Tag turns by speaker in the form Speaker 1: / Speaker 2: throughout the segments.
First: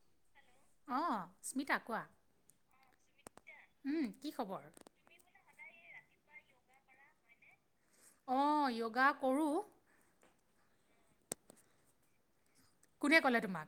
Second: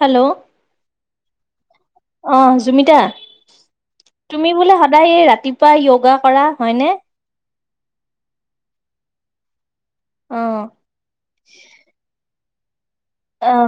Speaker 1: Hello!
Speaker 2: অঁ স্মিতা কোৱা।
Speaker 1: অ জুমিতা
Speaker 2: উম, কি
Speaker 1: তুমি
Speaker 2: খবৰ
Speaker 1: বোলে সদায় এই ৰাতিপুৱা ইয়োগা কৰা হয় নে?
Speaker 2: অঁ ইয়োগা কৰো।
Speaker 1: অ।
Speaker 2: কোনে ক'লে তোমাক?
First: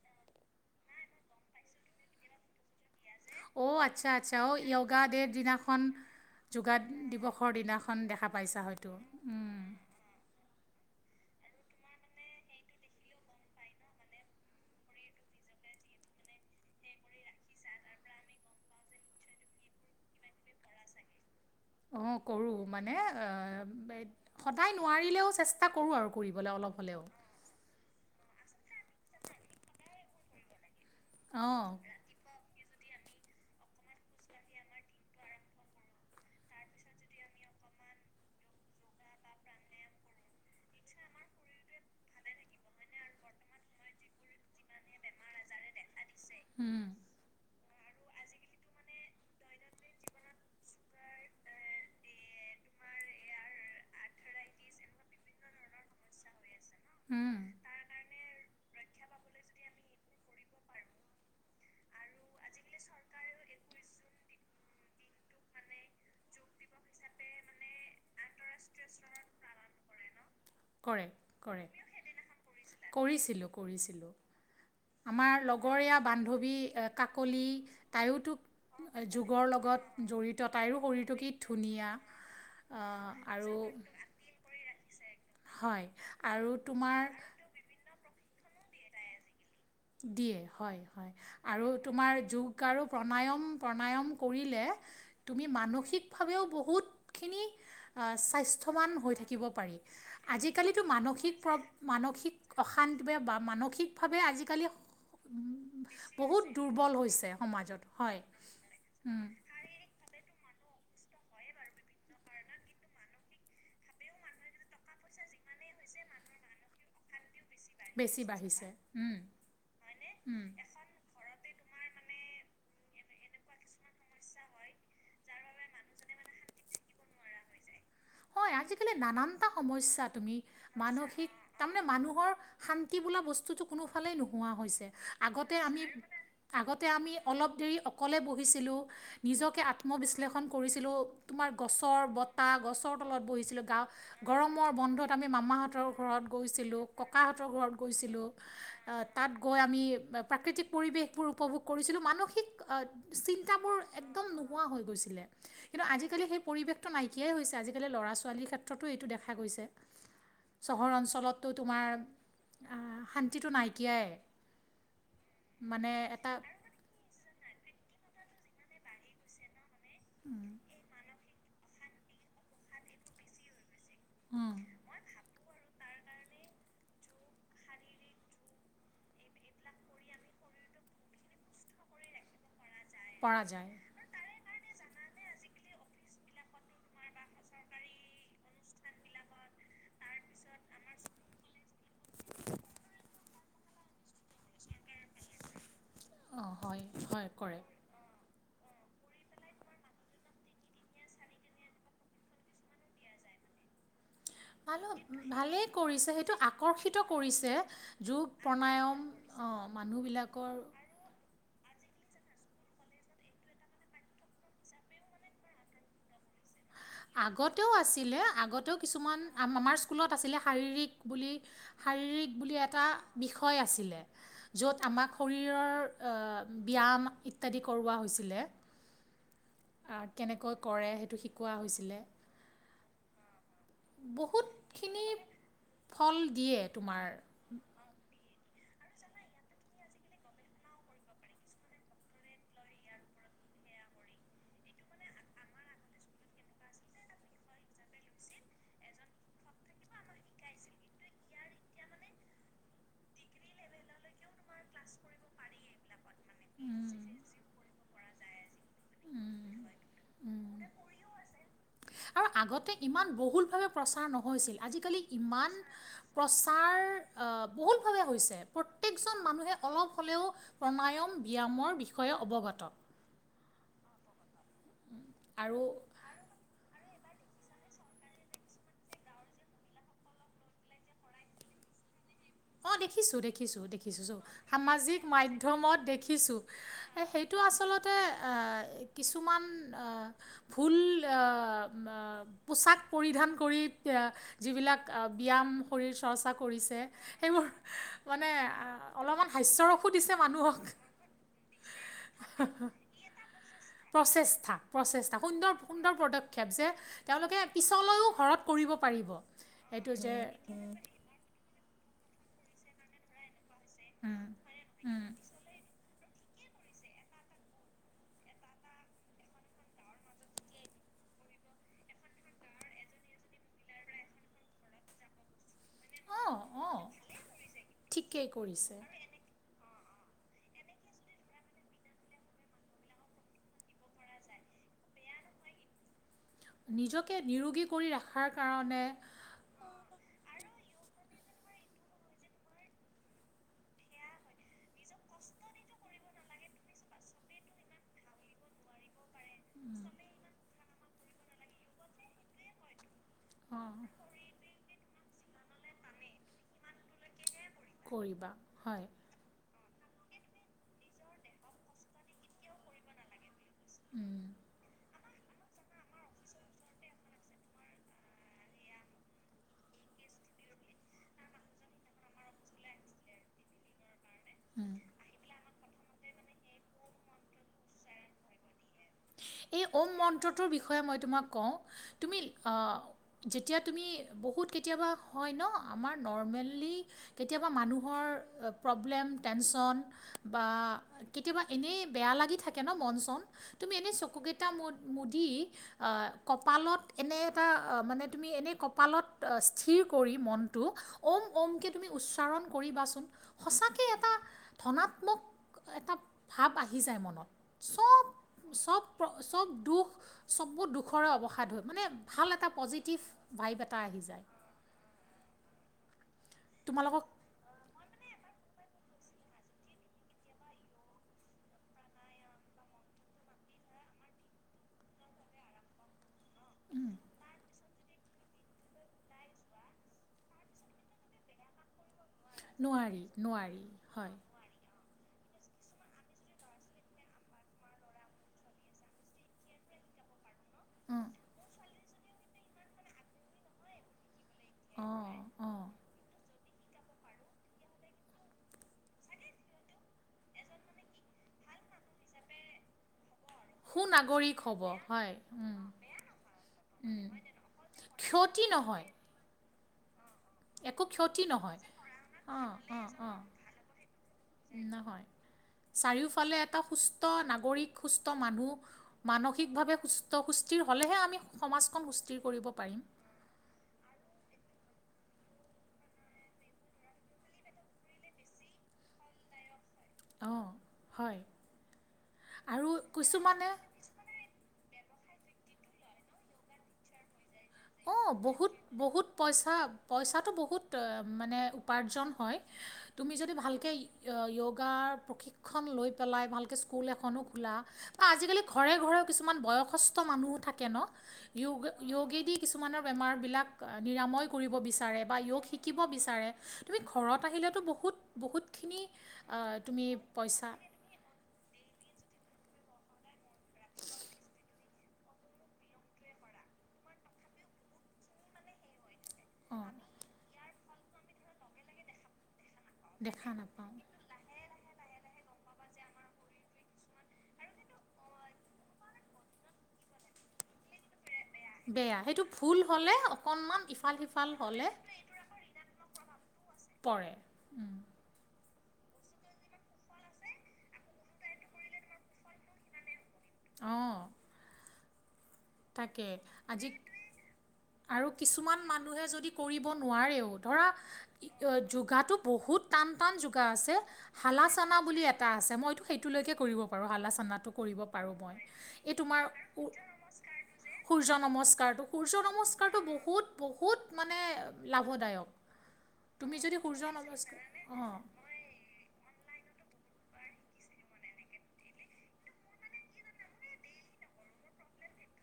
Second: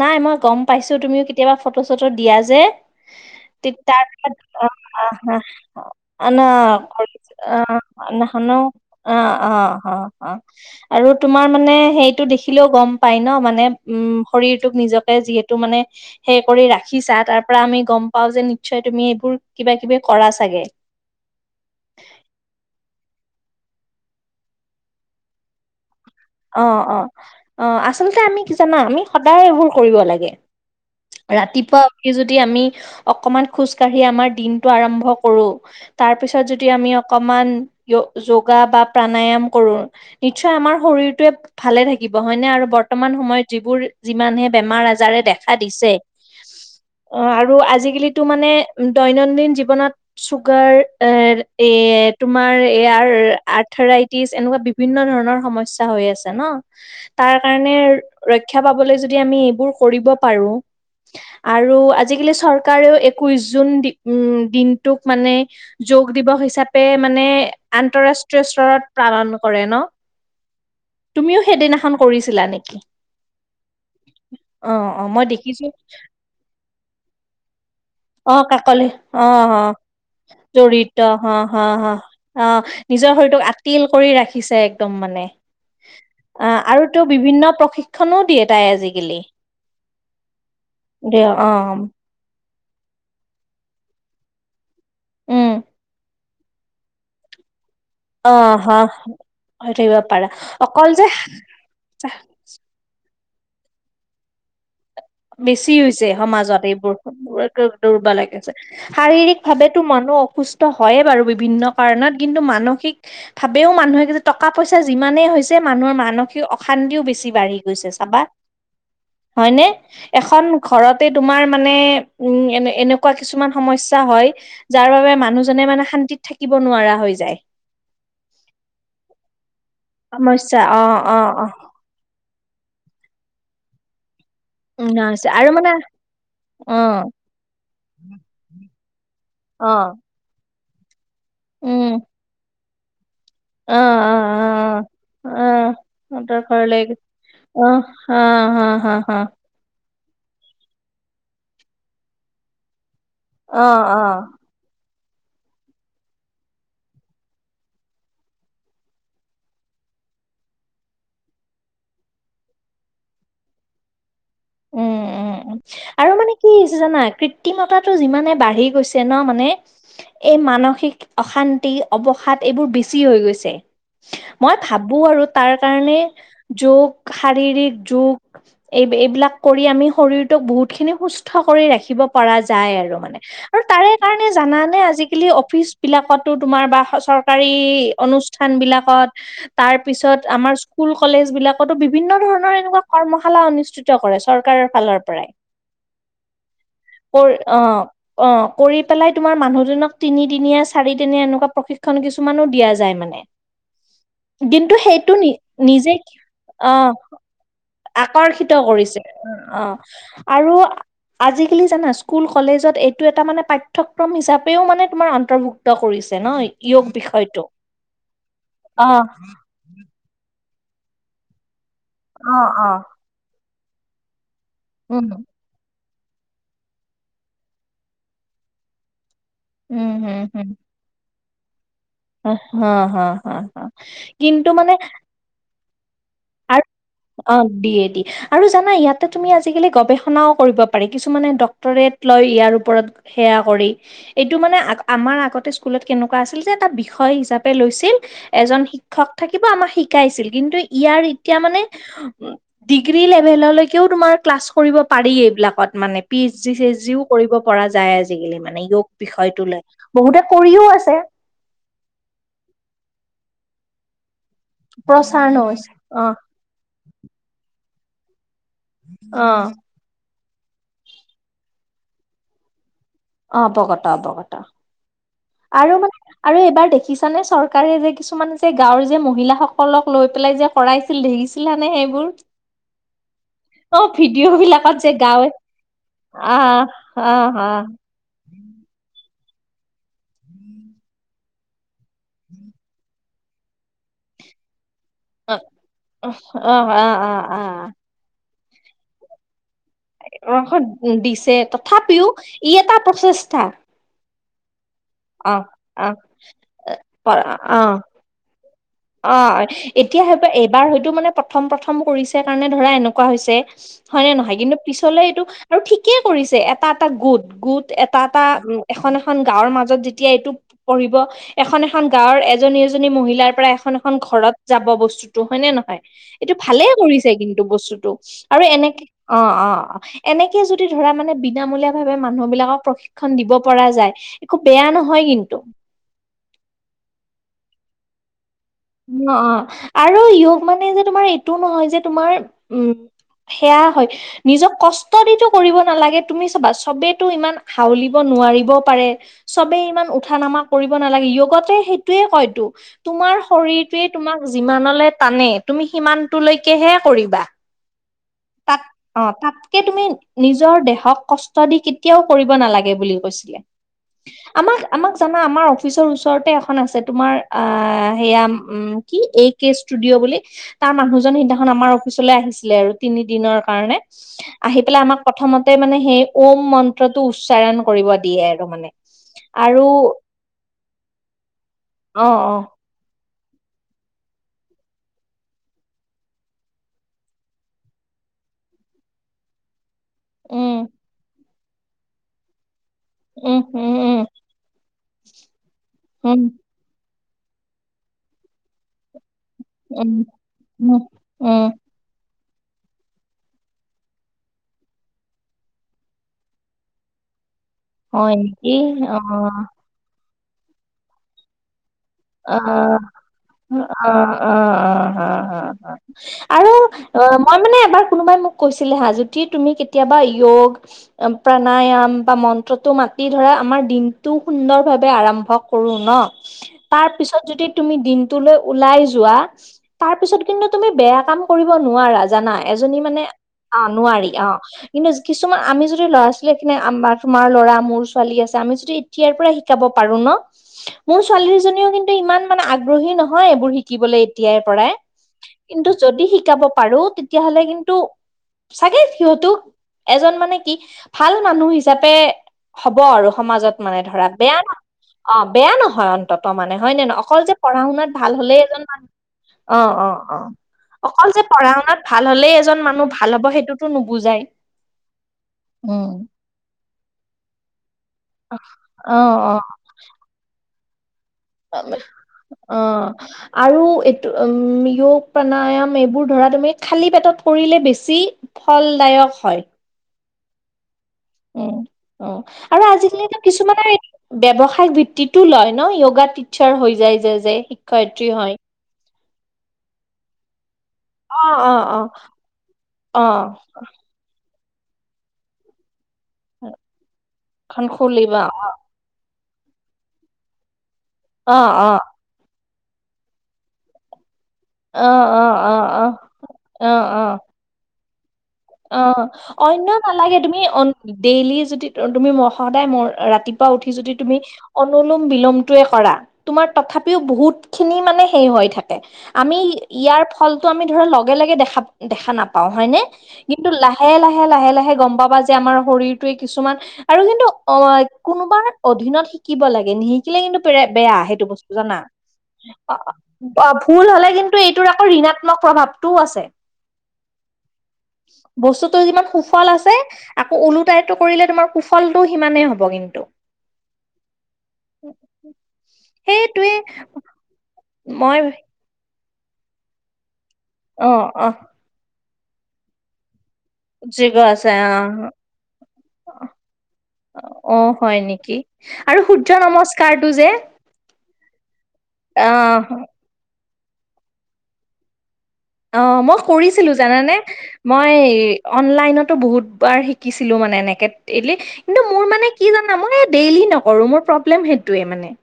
Speaker 1: নাই মই গম পাইছো তুমিও কেতিয়াবা ফটো চটো দিয়া যে।
Speaker 2: অঁ আচ্ছা আচ্ছা অঁ য়োগা ডে'ৰ দিনাখন
Speaker 1: [unintelligible] হনো
Speaker 2: যোগা দিৱসৰ দিনাখন দেখা পাইছা হয়তো
Speaker 1: অ অ
Speaker 2: উম,
Speaker 1: অ। অ আৰু তোমাৰ মানে সেইটো দেখিলেও গম পায় ন মানে উম শৰীৰটোক নিজকে যিহেতু মানে হে কৰি ৰাখিছা তাৰ পৰা আমি গম পাও যে নিশ্চয় তুমি এইবোৰ কিবা কিবি কৰা চাগে
Speaker 2: অঁ কৰো মানে সদায় নোৱাৰিলেও চে ষ্টা কৰো আৰু কৰিবলে
Speaker 1: অ অ অ আচলতে আমি কি জানা আমি সদায় এইবোৰ কৰিব লাগে।
Speaker 2: অঁ
Speaker 1: ৰাতিপুৱা উঠি যদি আমি অকনমান খোজ কাঢ়ি আমাৰ দিনটো আৰম্ভ কৰো তাৰপিছত যদি আমি অকমান ইয়োগা বা প্ৰাণায়াম কৰো নিশ্চয় আমাৰ শৰীৰ টোৱে ভালে থাকিব হয়নে আৰু বৰ্তমান সময়ত যিবোৰ যিমানহে বেমাৰ আজাৰে দেখা দিছে
Speaker 2: উম,
Speaker 1: অ আৰু আজিকালিতো মানে উম দৈনন্দিন জীৱনত চুগাৰ এ এ তোমাৰ এয়াৰ আৰ্থৰাই ডাইবিটিজ এনেকুৱা বিভিন্ন ধৰণৰ সমস্যা হৈ আছে ন
Speaker 2: উম,
Speaker 1: তাৰ কাৰণে ৰক্ষা পাবলৈ যদি আমি এইবোৰ কৰিব পাৰো আৰু আজিকালি চৰকাৰেও একৈশ জুন দিন উম দিনটোক মানে যোগ দিৱস হিচাপে মানে আন্তৰাষ্ট্ৰীয় স্তৰত পালন কৰে ন
Speaker 2: কৰে
Speaker 1: তুমিও
Speaker 2: কৰে
Speaker 1: সেইদিনাখন কৰিছিলা নেকি
Speaker 2: কৰিছিলোঁ কৰিছিলোঁ
Speaker 1: অ অ মই
Speaker 2: আমাৰ
Speaker 1: দেখিছো
Speaker 2: লগৰীয়া বান্ধৱী কাকলি
Speaker 1: অ কাকলি
Speaker 2: তাইটোক
Speaker 1: অ
Speaker 2: যুগৰ
Speaker 1: অ
Speaker 2: লগত জড়িত তাইৰো শৰীৰটো কি
Speaker 1: হ হ হ
Speaker 2: ধুনীয়া
Speaker 1: অ নিজৰ শৰীৰটোক
Speaker 2: আৰু
Speaker 1: আতিল কৰি ৰাখিছে একদম মানে
Speaker 2: হয়
Speaker 1: আ আৰু তো
Speaker 2: তোমাৰ
Speaker 1: বিভিন্ন প্ৰশিক্ষণও দিয়ে তাই আজিকালি
Speaker 2: দিয়ে হয় হয়
Speaker 1: দিয় অ
Speaker 2: আৰু তোমাৰ যোগ আৰু প্ৰণায়াম প্ৰণায়াম কৰিলে তুমি
Speaker 1: উম
Speaker 2: মানসিক ভাৱেও বহুত খিনি আ
Speaker 1: অ হ
Speaker 2: স্বাস্থ্যৱান হৈ থাকিব
Speaker 1: হৈ
Speaker 2: পাৰি
Speaker 1: থাকিব পাৰা
Speaker 2: আজিকালিতো
Speaker 1: অকল যে
Speaker 2: মানসিক প্ৰব মানসিক অশান্তি বা বে মানসিকভাৱে আজিকালি
Speaker 1: বেছি হৈছে
Speaker 2: বহুত
Speaker 1: সমাজত
Speaker 2: দুৰ্বল
Speaker 1: এইবোৰ
Speaker 2: হৈছে সমাজত
Speaker 1: দৌৰ্বা
Speaker 2: হয়
Speaker 1: লাগে
Speaker 2: উম
Speaker 1: শাৰীৰিক ভাৱেতো মানুহ অসুস্থ হয়ে বাৰু বিভিন্ন কাৰণত কিন্তু মানসিক ভাৱেও মানুহে যে টকা পইচা যিমানেই হৈছে যে মানুহৰ মানসিক অশান্তিও বেছি বাঢ়ি গৈছে চাবা
Speaker 2: বেছি বাঢ়িছে উম
Speaker 1: হয়নে এখন
Speaker 2: উম
Speaker 1: ঘৰতে তোমাৰ মানে উম এ এনেকুৱা কিছুমান সমস্যা হয় যাৰ বাবে মানুহজনে মানে শান্তিত থাকিব নোৱাৰা হৈ যায়
Speaker 2: হয় আজিকালি নানানটা সমস্যা তুমি
Speaker 1: সমস্যা অ অ
Speaker 2: মানসিক
Speaker 1: অ
Speaker 2: তাম মানে মানুহৰ শান্তি বোলা বস্তুটো কোনোফালে নোহোৱা হৈছে
Speaker 1: আৰু
Speaker 2: আগতে
Speaker 1: মানে
Speaker 2: আমি
Speaker 1: অ
Speaker 2: আগতে আমি অলপ দেৰি অকলে বহিছিলোঁ নিজকে
Speaker 1: অ
Speaker 2: আত্মবিশ্লেষণ কৰিছিলোঁ তোমাৰ
Speaker 1: উম
Speaker 2: গছৰ বতাহ গছৰ তলত বহিছি
Speaker 1: অ
Speaker 2: গাওঁ
Speaker 1: অ অ
Speaker 2: গৰমৰ বন্ধত আমি
Speaker 1: অ
Speaker 2: মামাহঁতৰ ঘৰত গৈছিলোঁ ককাহঁতৰ ঘৰত গৈছিলো
Speaker 1: হ হ হ হ
Speaker 2: গৈ আমি প্ৰাকৃতিক পৰিৱেশবোৰ উপভোগ কৰিছিলোঁ মানসিক অ চিন্তাবোৰ
Speaker 1: অ', অ'।
Speaker 2: একদম নোহোৱা হৈ গৈছিলে কিন্তু আজিকালি সেই পৰিৱেশটো নাইকিয়াই হৈছে আজিক কেলে ল'ৰা ছোৱালীৰ ক্ষেত্ৰতো এইটো দেখা গৈছে চহৰ অঞ্চলততো তোমাৰ আ শান্তিটো নাইকিয়াই
Speaker 1: উম উম উম আৰু মানে কি জানা কৃত্ৰিমতাটো যিমানে বাঢ়ি গৈছে ন মানে এই মানসিক অশান্তি অৱসাদ এইবোৰ বেছি হৈ গৈছে মই
Speaker 2: উম,
Speaker 1: ভাবো আৰু তাৰ কাৰণে যোগ শাৰীৰিক যোগ এই এইবিলাক কৰি আমি শৰীৰটোক বহুত খিনি সুস্থ কৰি ৰাখিব পাৰা যায় আৰু মানে
Speaker 2: পৰা
Speaker 1: আৰু
Speaker 2: যায়
Speaker 1: তাৰে সে কাৰণে জানানে আজিকালি অফিচ বিলাকত তো তোমাৰ বা চৰকাৰী অনুষ্ঠান বিলাকত তাৰ পিছত আমাৰ স্কুল কলেজ বিলাকতো বিভিন্ন ধৰণৰ এনেকুৱা কৰ্মশালা অনুষ্ঠিত কৰেছ কাৰ ফালৰ পৰাই
Speaker 2: অঁ হয় হয়
Speaker 1: কৌৰ
Speaker 2: কৰে
Speaker 1: অহ অ কৰি পেলাই তোমাৰ মানুহজনক তিনিদিনীয়া চাৰিদিনীয়া এনেকুৱা প্ৰশিক্ষণ কিছুমানো দিয়া যায় মানে দিনটো
Speaker 2: ভালো
Speaker 1: সেইটো নি
Speaker 2: ভালেই
Speaker 1: নিজে
Speaker 2: কৰিছে সেইটো
Speaker 1: অহ
Speaker 2: আকৰ্ষিত কৰিছে যোগ
Speaker 1: আকৰ্ষিত
Speaker 2: প্ৰণায়ম
Speaker 1: কৰিছে
Speaker 2: অঁ
Speaker 1: অ আৰু
Speaker 2: মানুহবিলাকৰ
Speaker 1: আজিকালি জানা স্কুল কলেজত এইটো এটা মানে পাঠ্যক্ৰম হিচাপেও মানে তোমাৰ অন্তৰ্ভুক্ কৰিছে ন? য়োগ বিষয়টো
Speaker 2: আগতেও আছিলে, আগতেও
Speaker 1: অহ
Speaker 2: কিছুমান আম-আমাৰ স্কুলত আছিলে, শাৰীৰিক বুলি, শাৰীৰিক
Speaker 1: অ
Speaker 2: বুলি
Speaker 1: অ
Speaker 2: এটা বিষয় আছিলে। য'ত
Speaker 1: উম
Speaker 2: আমাক শৰীৰৰ, এ ব্যায়াম ইত্যাদি কৰোৱা হৈছিলে।
Speaker 1: উম
Speaker 2: অ',
Speaker 1: হম
Speaker 2: কেনেকৈ কৰে, সেইটো শিকোৱা হৈছিলে।
Speaker 1: হা-হা-হা-হা, কিন্তু মানে
Speaker 2: বহুতখিনি ফল দিয়ে
Speaker 1: আৰু,
Speaker 2: তোমাৰ।
Speaker 1: অ', দি এ দি। আৰু জানা ইয়াতে তুমি আজিকালি গৱেষণাও কৰিব পাৰি, কিছুমানে ডক্টৰেট লয় ইয়াৰ ওপৰত। সেয়া কৰি, এইটো মানে আগ, আমাৰ আগতে স্কুলত কেনেকুৱা আছিল যে এটা বিষয় হিচাপে লৈছিল। ছিল, এজন শিক্ষক থাকিব আমাক শিকাইছিল, কিন্তু ইয়াৰ এতিয়া মানে ডিগ্ৰী লেভেলৈকেও তোমাৰ ক্লাছ কৰিব পাৰি এইবিলাকত মানে, P H D, C H ডিও কৰিব পৰা যায় আজিকালি মানে, য়োগ বিষয়টো লৈ, বহুতে কৰিও আছে।
Speaker 2: আৰু আগতে ইমান বহুলভাৱে প্ৰচাৰ নহৈছিল, আজিকালি
Speaker 1: প্ৰচাৰ
Speaker 2: ইমান
Speaker 1: নৈছে অ
Speaker 2: প্ৰচাৰ আহ, বহুল ভাবে হৈছে, প্ৰত্যেকজন
Speaker 1: অ
Speaker 2: মানুহে অলপ হ'লেও প্ৰণায়াম, ব্যায়ামৰ বিষয়ে অৱগত।
Speaker 1: অৱগত, অৱগত।
Speaker 2: [inaudible]
Speaker 1: আৰু মানে আৰু এইবাৰ দেখিছানে? চৰকাৰে যে কিছুমান যে গাঁৱৰ যে মহিলা সকলক লৈ পেলাই যে কৰাইছিল, দেখিছিলা নে সেইবোৰ?
Speaker 2: অ', দেখিছোঁ, দেখিছোঁ,
Speaker 1: অ
Speaker 2: দেখিছোঁ চব।
Speaker 1: ভিডিঅ' বিলাকত যে
Speaker 2: সামাজিক
Speaker 1: গাঁৱে
Speaker 2: মাধ্যয়মত দেখিছোঁ,
Speaker 1: আহ
Speaker 2: সেইটো
Speaker 1: আহ আহ
Speaker 2: আচলতে তে, এ কিছুমান, ভুল এ উম-আ পোচাক পৰিধান কৰি তে যিবিলাক ব্যায়াম, শৰীৰ চৰ্চা
Speaker 1: আহ
Speaker 2: কৰিছে,
Speaker 1: আহ
Speaker 2: সেইবোৰ
Speaker 1: আহ
Speaker 2: মানে, অলপমান হাস্যৰস
Speaker 1: ৰস দিছে, তথাপিও ই এটা প্ৰচেষ্টা।
Speaker 2: প্ৰচেষ্ঠা, প্ৰচেষ্টা,
Speaker 1: অ
Speaker 2: সুন্দৰ, সুন্দৰ পদক্ষেপ, যে তেওঁলোকে
Speaker 1: অ অ
Speaker 2: পিছলৈও ঘৰত কৰিব পাৰিব
Speaker 1: অ',
Speaker 2: এইটো
Speaker 1: এতিয়া
Speaker 2: যে
Speaker 1: হয় পাই, এইবাৰ হয়তো মানে প্ৰথম প্ৰথম কৰিছে কাৰণে ধৰা এনেকুৱা হৈছে, হয় নে
Speaker 2: উম,
Speaker 1: নহয়? কিন্তু পিছলে
Speaker 2: উম,
Speaker 1: এইটো আৰু ঠিক কে কৰিছে, এটা এটা গোট, গোট এটা এটা, এখন এখন গাঁৱৰ মাজত যেতিয়া এইটো পঢ়িব, এখন এখন গাঁওৰ এজনী এজনী মহিলাৰ পৰা এখন এখন ঘৰত যাব বস্তুতো, হয় নে নহয়? এইটো
Speaker 2: অঁ
Speaker 1: ভালে
Speaker 2: অঁ
Speaker 1: কৰিছে কিন্তু বস্তুটো,
Speaker 2: ঠিকেই
Speaker 1: আৰু
Speaker 2: কৰিছে
Speaker 1: এনেকে অ', অ', অ', এনেকে যদি ধৰা মানে বিনামূলীয়া ভাৱে মানুহ বিলাকক পশি ক্ষণ দিব পৰা যায় একো বেয়া নহয় কিন্তু।
Speaker 2: নিজকে নিৰোগী কৰি ৰাখ ৰখাৰ কাৰণে
Speaker 1: অ' অ', আৰু য়োগ মানে যে তোমাৰ এইটোও নহয় যে তোমাৰ উম সেয়া হয়, নিজক কষ্ট উষ্টাডিটো কৰিব নালাগে, তুমি চাবা, চবেতো ইমান হাউলিব নোৱাৰিব পাৰে। চবেই ইমান উঠা নামা কৰিব নালাগে, য়োগতোৱে সেইটোয়ে কয়তো, তোমাৰ শৰীৰটোৱে
Speaker 2: অঁ
Speaker 1: তোমাক যিমানলে টানে, তুমি সিমানটোলৈকেহে কৰিবা।
Speaker 2: কৰিবা
Speaker 1: তাত
Speaker 2: হয়
Speaker 1: অ', তাতকে তুমি নিজৰ দেহক কষ্ট দি কেতিয়াও কৰিব নালাগে বুলি কৈছিলে
Speaker 2: উম,
Speaker 1: আমাক আমাক জানা আমাৰ অফিচৰ ওচৰতে এখন আছে তোমাৰ আহ সেয়া উম কি এ কে ষ্টুডিঅ' বুলি। তাৰ মানুহজন সিদিনাখন আমাৰ অফিচলৈ আহিছিলে আৰু তিনিদিনৰ কাৰণে। আহি
Speaker 2: উম।
Speaker 1: পেলাই আমাক প্ৰথমতে মানে সেই ওম মন্ত্ৰটো উচ্চাৰণ কৰিব দিয়ে আৰু মানে। আৰু
Speaker 2: এই ওম মন্ত্ৰটোৰ বিষয়ে মই তোমাক কওঁ তুমি অ' যেতিয়া তুমি বহুত কেতিয়াবা হয় ন' আমাৰ নৰ্মেলি কেতিয়াবা মানুহৰ প্ৰব্লেম টেনশ্যন বা
Speaker 1: উম
Speaker 2: কেতিয়াবা এনেই বেয়া লাগি থাকে ন' মন চন
Speaker 1: উম উম
Speaker 2: তুমি এনে
Speaker 1: উম
Speaker 2: চকু কেইটা মু-মুদি অ'
Speaker 1: উম
Speaker 2: কপালত এনে এটা মানে তুমি এনেই কপালত স্থিৰ
Speaker 1: উম
Speaker 2: কৰি মনটো
Speaker 1: উম
Speaker 2: ওম
Speaker 1: উম
Speaker 2: ওম কে তুমি উচ্চাৰন কৰিবাচোন সঁচাকে এটা ধনাত্মক এটা ভাৱ আহি যায় মনত। চব চব
Speaker 1: [inaudible]
Speaker 2: চব দুখ চব দুখৰে অৱসাদ হয় মানে
Speaker 1: [inaudible]
Speaker 2: ভাল এটা
Speaker 1: [unintelligible]
Speaker 2: পজিটিভ ভাইব এটা আহি যায়
Speaker 1: আৰু
Speaker 2: তোমালোকক
Speaker 1: মই মানে এবাৰ কোনোবাই মোক কৈছিলে যদি তুমি কেতিয়াবা যৌগ প্ৰাণায়াম বা মন্ত্ৰটো মাতি ধৰা আমাৰ দিনটো সুন্দৰ ভাৱে আৰম্ভ কৰো ন' তাৰ পিছত যদি তুমি দিনটোলৈ ওলাই যোৱা তাৰ পিছত কিন্তু তুমি বেয়া কাম কৰিব নোৱাৰা জানা এজনী
Speaker 2: নোৱাৰি
Speaker 1: মানে
Speaker 2: নোৱাৰি
Speaker 1: অ' নোৱাৰি
Speaker 2: হয়
Speaker 1: অ'। কিন্তু কিছুমান আমি যদি ল'ৰা ছোৱালী সেইখিনয়ে আমাৰ তোমাৰ ল'ৰা মোৰ ছোৱালী আছে আমি যদি এতিয়াৰ পৰা শিকাব পাৰো ন! মোৰ
Speaker 2: অঁ
Speaker 1: ছোৱালীজনীও কিন্তু ইমান মানে আগ্ৰহী নহয় এইবোৰ শিকিবলৈ এতিয়াই পৰাই।
Speaker 2: অ'।
Speaker 1: কিন্তু যদি শিকাব পাৰো তেতিয়াহ'লে কিন্তু চাগে সিহঁতো এজন মানে কি ভাল মানুহ হিচাপে হ'ব আৰু সমাজত মানে ধৰা বেয়া
Speaker 2: সুনাগৰিক
Speaker 1: নহয়
Speaker 2: হ'ব হয়
Speaker 1: অ' বেয়া
Speaker 2: উম
Speaker 1: নহয় অ' [unintelligible] মানে হয় নে নহয়?
Speaker 2: উম
Speaker 1: অকল যে পঢ়া শুনাত ভাল হ'লেই
Speaker 2: ক্ষতি
Speaker 1: এজন
Speaker 2: নহয়
Speaker 1: মানুহ অ' অ' অ'।
Speaker 2: একো
Speaker 1: অকল যে
Speaker 2: ক্ষতি
Speaker 1: পঢ়া
Speaker 2: নহয়
Speaker 1: শুনাত ভাল হলেই
Speaker 2: অঁ
Speaker 1: এজন মানুহ
Speaker 2: অঁ
Speaker 1: ভাল
Speaker 2: অঁ
Speaker 1: হ'ব সেইটোতো নুবুজাই।
Speaker 2: নহয়
Speaker 1: উম
Speaker 2: চাৰিওফালে এটা সুস্থ সুস্থ নাগৰিক সুস্থ মানুহ
Speaker 1: অ অ
Speaker 2: মানসিক ভাৱে সুস্থ সুস্থিৰ হ'লেহে আমি সমাজখন সুস্থিৰ কৰিব
Speaker 1: অ
Speaker 2: পাৰিম।
Speaker 1: আৰু এইটো উ-যৌগ প্ৰাণায়াম এইবোৰ ধৰা তুমি খালী পেটত কৰিলে বেছি ফলদায়ক হয়।
Speaker 2: অ'।
Speaker 1: উম, অ' আৰু আজিকালিতো কিছুমানে ব্যৱসায়িক ভিত্তিতো লয় ন যৌগা টিচাৰ হৈ যায় যে যে। শিক্ষয়িত্ৰী
Speaker 2: অ',
Speaker 1: হয়।
Speaker 2: বহুত বহুত পইচা পইচাটো বহুত অ', মানে উপাৰ্জন হয় তুমি যদি
Speaker 1: অ',
Speaker 2: ভালকৈ যৌগাৰ প্ৰশিক্ষণ লৈ পেলাই ভালকৈ স্কুল এখনো খোলা
Speaker 1: খন
Speaker 2: বা
Speaker 1: খুলিবা
Speaker 2: আজিকালি ঘৰে ঘৰেও কিছুমান বয়সস্থ মানুহো থাকে ন।
Speaker 1: অ',
Speaker 2: যৌগ
Speaker 1: অ',
Speaker 2: যৌগেদি কিছুমানৰ বেমাৰবিলাক নিৰাময় কৰিব
Speaker 1: অ',
Speaker 2: বিচাৰে বা
Speaker 1: অ',
Speaker 2: যৌগ শিকিব
Speaker 1: অ',
Speaker 2: বিচাৰে তুমি
Speaker 1: অ', অ',
Speaker 2: ঘৰত আহিলেতো বহুত
Speaker 1: অ
Speaker 2: বহুতখিনি আ
Speaker 1: অন্য
Speaker 2: তুমি
Speaker 1: নালাগে তুমি
Speaker 2: পইচা
Speaker 1: ডেইলি যদি তুমি মোৰ সদায় মোৰ ৰাতিপুৱা উঠি যদি তুমি অনোলোম বিলোমটোৱে কৰা তোমাৰ তথাপিও বহুত খিনি মানে সেই হৈ থাকে। আমি
Speaker 2: অঁ
Speaker 1: ইয়াৰ ফলতো আমি ধৰা লগে লগে দেখা, দেখা নাপাও হয়নে
Speaker 2: দেখা
Speaker 1: কিন্তু
Speaker 2: নাপাওঁ
Speaker 1: লাহে লাহে লাহে লাহে গম পাবা যে আমাৰ শৰীৰটোৱে কিছুমান আৰু কিন্তু অ কোনোবাৰ অধীনত শিকিব লাগে নিশিকিলে কিন্তু বে বেয়া সেইটো বস্তু। জানা
Speaker 2: বেয়া সেইটো ভুল হ'লে
Speaker 1: অ
Speaker 2: অকণমান
Speaker 1: ভুল
Speaker 2: ইফাল
Speaker 1: হলে
Speaker 2: সিফাল
Speaker 1: কিন্তু এইটোৰ
Speaker 2: হ'লে
Speaker 1: আকৌ ঋণাত্মক প্ৰভাৱটোও আছে।
Speaker 2: পৰে
Speaker 1: বস্তুটো যিমান সুফল আছে আকৌ ওলোটাইতো কৰিলে তোমাৰ কুফলটো সিমানেই হ'ব কিন্তু
Speaker 2: অ
Speaker 1: উ উ
Speaker 2: তাকে আজি আৰু
Speaker 1: মই
Speaker 2: কিছুমান মানুহে যদি কৰিব নোৱাৰেও ধৰা
Speaker 1: অ অ
Speaker 2: য যোগাটো বহুত টান টান যোগাৰ আছে
Speaker 1: যোগ আছে অ
Speaker 2: হালাচানা বুলি এটা আছে মইটো সেইটোলৈকে কৰিব আৰু হালাচানাটো
Speaker 1: অ
Speaker 2: কৰিব
Speaker 1: হয়
Speaker 2: পাৰো মই এই তোমাৰ
Speaker 1: এইটো যে
Speaker 2: সূৰ্য নমস্কাৰটো সূৰ্য
Speaker 1: আহ
Speaker 2: নমস্কাৰটো বহুত বহুত মানে লাভদায়ক।
Speaker 1: অ মই
Speaker 2: তুমি যদি
Speaker 1: কৰিছিলো
Speaker 2: সূৰ্য
Speaker 1: জানানে
Speaker 2: নমস্কাৰ
Speaker 1: মই
Speaker 2: অঁ
Speaker 1: অনলাইনতো বহুতবাৰ শিকিছিলো মানে এনেকে ডেইলি কিন্তু মোৰ মানে কি জানা মই এয়া ডেইলি নকৰো মোৰ প্ৰব্লেম সেইটোৱে মানে।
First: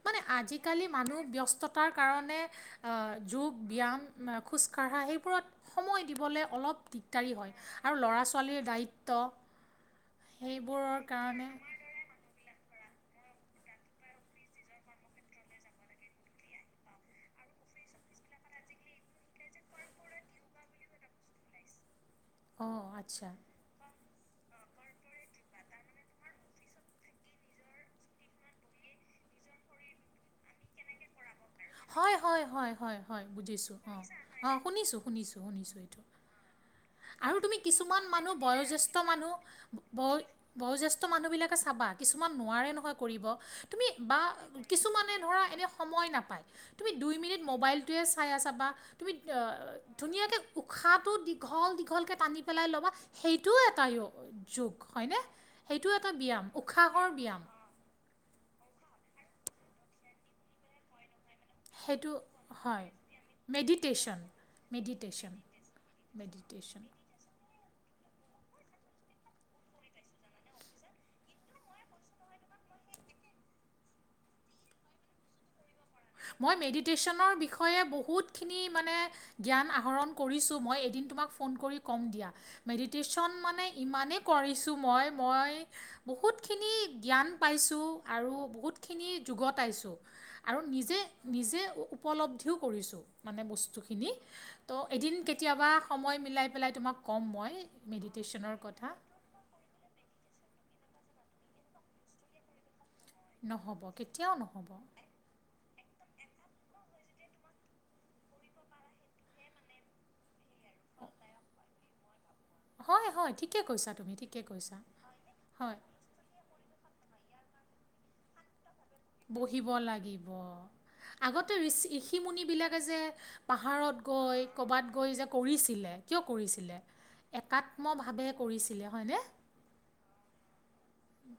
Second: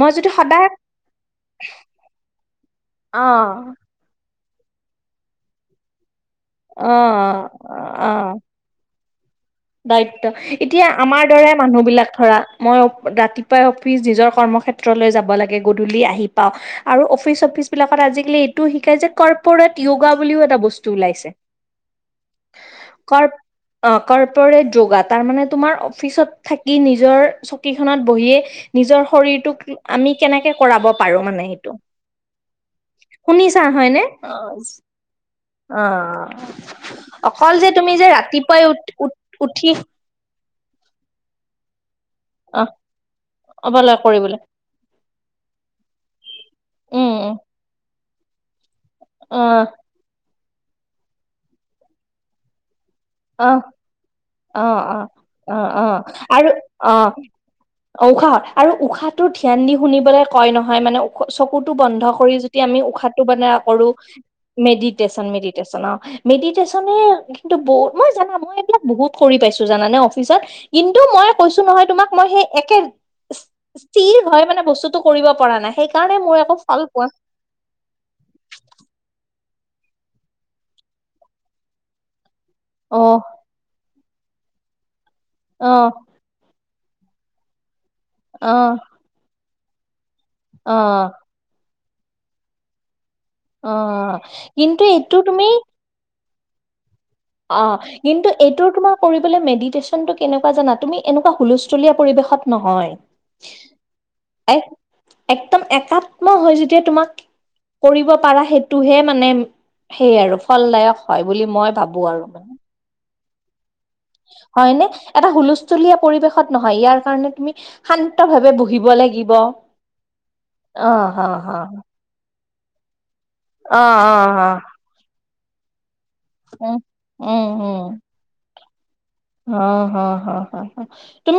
Speaker 1: মই
Speaker 2: মানে
Speaker 1: যদি সদায়
Speaker 2: আজিকালি মানুহ ব্যস্ততাৰ কাৰণে আ
Speaker 1: অ
Speaker 2: যোগ ব্যায়াম বা খোজকাঢ়া সেইবোৰত সময় দিবলৈ অলপ
Speaker 1: অ
Speaker 2: দিগদাৰী হয় আৰু
Speaker 1: অ
Speaker 2: ল'ৰা ছোৱালীৰ দায়িত্ব ত
Speaker 1: দায়িত্ব এতিয়া আমাৰ দৰে মানুহ বিলাক ধৰা মই ৰাতিপুৱাই অফিচ নিজৰ কৰ্মক্ষেত্ৰলৈ যাব লাগে গধূলি আহি পাওঁ। আৰু অফিচ চফিচ বিলাকত আজিকালি এইটো শিকাই যে কৰ্পৰেট য়োগা বুলিও এটা বস্তু ওলাইছে। [inaudible]
Speaker 2: অ
Speaker 1: কৰ
Speaker 2: আচ্ছা
Speaker 1: অ কৰ্পৰেট যোগা তাৰমানে তোমাৰ অফিচত থাকি নিজৰ চকীখনত বহিয়ে নিজৰ শৰীৰটোক আমি কেনেকে কৰাব পাৰো মানে।
Speaker 2: হয় হয় হয় হয় হয়
Speaker 1: শুনিছা
Speaker 2: বুজিছো অ
Speaker 1: হয়নে
Speaker 2: অ শুনিছো শুনিছো শুনিছো এইটো আৰু
Speaker 1: অকল
Speaker 2: তুমি
Speaker 1: যে
Speaker 2: কিছুমান
Speaker 1: যে
Speaker 2: মানুহ
Speaker 1: ৰাতিপুৱাই উঠ
Speaker 2: বয়োজ্যেষ্ঠ
Speaker 1: উঠ
Speaker 2: মানুহ
Speaker 1: উঠি
Speaker 2: বয় বয়োজ্যেষ্ঠ মানুহবিলাকে চাবা কিছুমান
Speaker 1: অ
Speaker 2: নোৱাৰে নহয় কৰিব তুমি
Speaker 1: অবলা
Speaker 2: বা
Speaker 1: কৰিবলৈ
Speaker 2: কিছুমানে ধৰা এনে সময় নাপায় তুমি
Speaker 1: উম
Speaker 2: দুই
Speaker 1: উম
Speaker 2: মিনিট মোবাইলটোৱে চাই আছা বা তুমি
Speaker 1: অ
Speaker 2: ধুনীয়াকে উশাহটো দীঘল দীঘলকে টানি পেলাই ল'বা
Speaker 1: অ
Speaker 2: সেইটো এটা
Speaker 1: অ
Speaker 2: যুগ
Speaker 1: অ
Speaker 2: হয়নে
Speaker 1: অ অ
Speaker 2: সেইটো এটা ব্যায়াম
Speaker 1: আৰু
Speaker 2: উশাহৰ ব্যায়াম।
Speaker 1: অ উশাহ আৰু উশাহটো ধ্যান দি শুনিবলৈ কয় নহয় মানে চকুটো বন্ধ
Speaker 2: সেইটো
Speaker 1: কৰি যদি আমি
Speaker 2: হয়
Speaker 1: উশাহটো বনৰা কৰো
Speaker 2: মেডিটেশ্যন
Speaker 1: মেডিটেশন
Speaker 2: মেডিটেশ্যন
Speaker 1: মেডিটেশন অ
Speaker 2: মেডিটেশ্যন
Speaker 1: মেডিটেশনৰ কিন্তু বহুত জানা মই এইবিলাক বহুত কৰি পাইছো জানানে অফিচত কিন্তু মই কৈছো নহয় তোমাক মই সেই একে ঠিৰ হয় মানে বস্তুটো কৰিব পৰা নাই সেই
Speaker 2: মই মেডিটেশ্যনৰ বিষয়ে বহুত খিনি মানে জ্ঞান আহৰণ কৰিছো মই এদিন তোমাক ফোন কৰি ক'ম দিয়া।
Speaker 1: অ
Speaker 2: মেডিটেশ্যন মানে ইমানেই কৰিছো মই মই
Speaker 1: অ
Speaker 2: বহুত বহুতখিনি জ্ঞান পাইছো আৰু
Speaker 1: অ
Speaker 2: বহুতখিনি যুগত আহিছো আৰু
Speaker 1: অ
Speaker 2: নিজে নিজে উপলব্ধিও কৰিছোঁ মানে
Speaker 1: অ
Speaker 2: বস্তুখিনি ত
Speaker 1: কিন্তু
Speaker 2: এদিন
Speaker 1: এইটো তুমি
Speaker 2: কেতিয়াবা সময় মিলাই পেলাই তোমাক ক'ম মই মেডিটেশ্যনৰ কথা
Speaker 1: বোলে মেডিটেশন টো কেনেকুৱা জানা তুমি এনেকুৱা হুলস্থুল পৰিৱেশত নহয়
Speaker 2: নহ'ব কেতিয়াও নহ'ব
Speaker 1: এক একদম একাত্ম হৈ যেতিয়া তোমাক কৰিব পাৰা সেইটোহে মানে সেই আৰু ফলদায়ক হয় বুলি মই ভাবো আৰু
Speaker 2: হয় হয় ঠিকে কৈছা তুমি ঠিকে
Speaker 1: হয়
Speaker 2: কৈছা
Speaker 1: নে এটা
Speaker 2: হয়
Speaker 1: হুলস্থুলীয়া পৰিৱেশত নহয় ইয়াৰ কাৰণে তুমি শান্ত ভাৱে বহিব লাগ
Speaker 2: বহিব লাগিব
Speaker 1: হ
Speaker 2: আগতে
Speaker 1: হ
Speaker 2: ঋচি ঋষি মুনিবিলাকে যে
Speaker 1: অ
Speaker 2: পাহাৰত
Speaker 1: অ
Speaker 2: গৈ
Speaker 1: হ
Speaker 2: ক'বাত গৈ যে কৰিছিলে কিয়
Speaker 1: উম
Speaker 2: কৰিছিলে
Speaker 1: উম উম
Speaker 2: একাত্মভাৱে কৰিছিলে হয়নে
Speaker 1: অ হ হ হ তুমি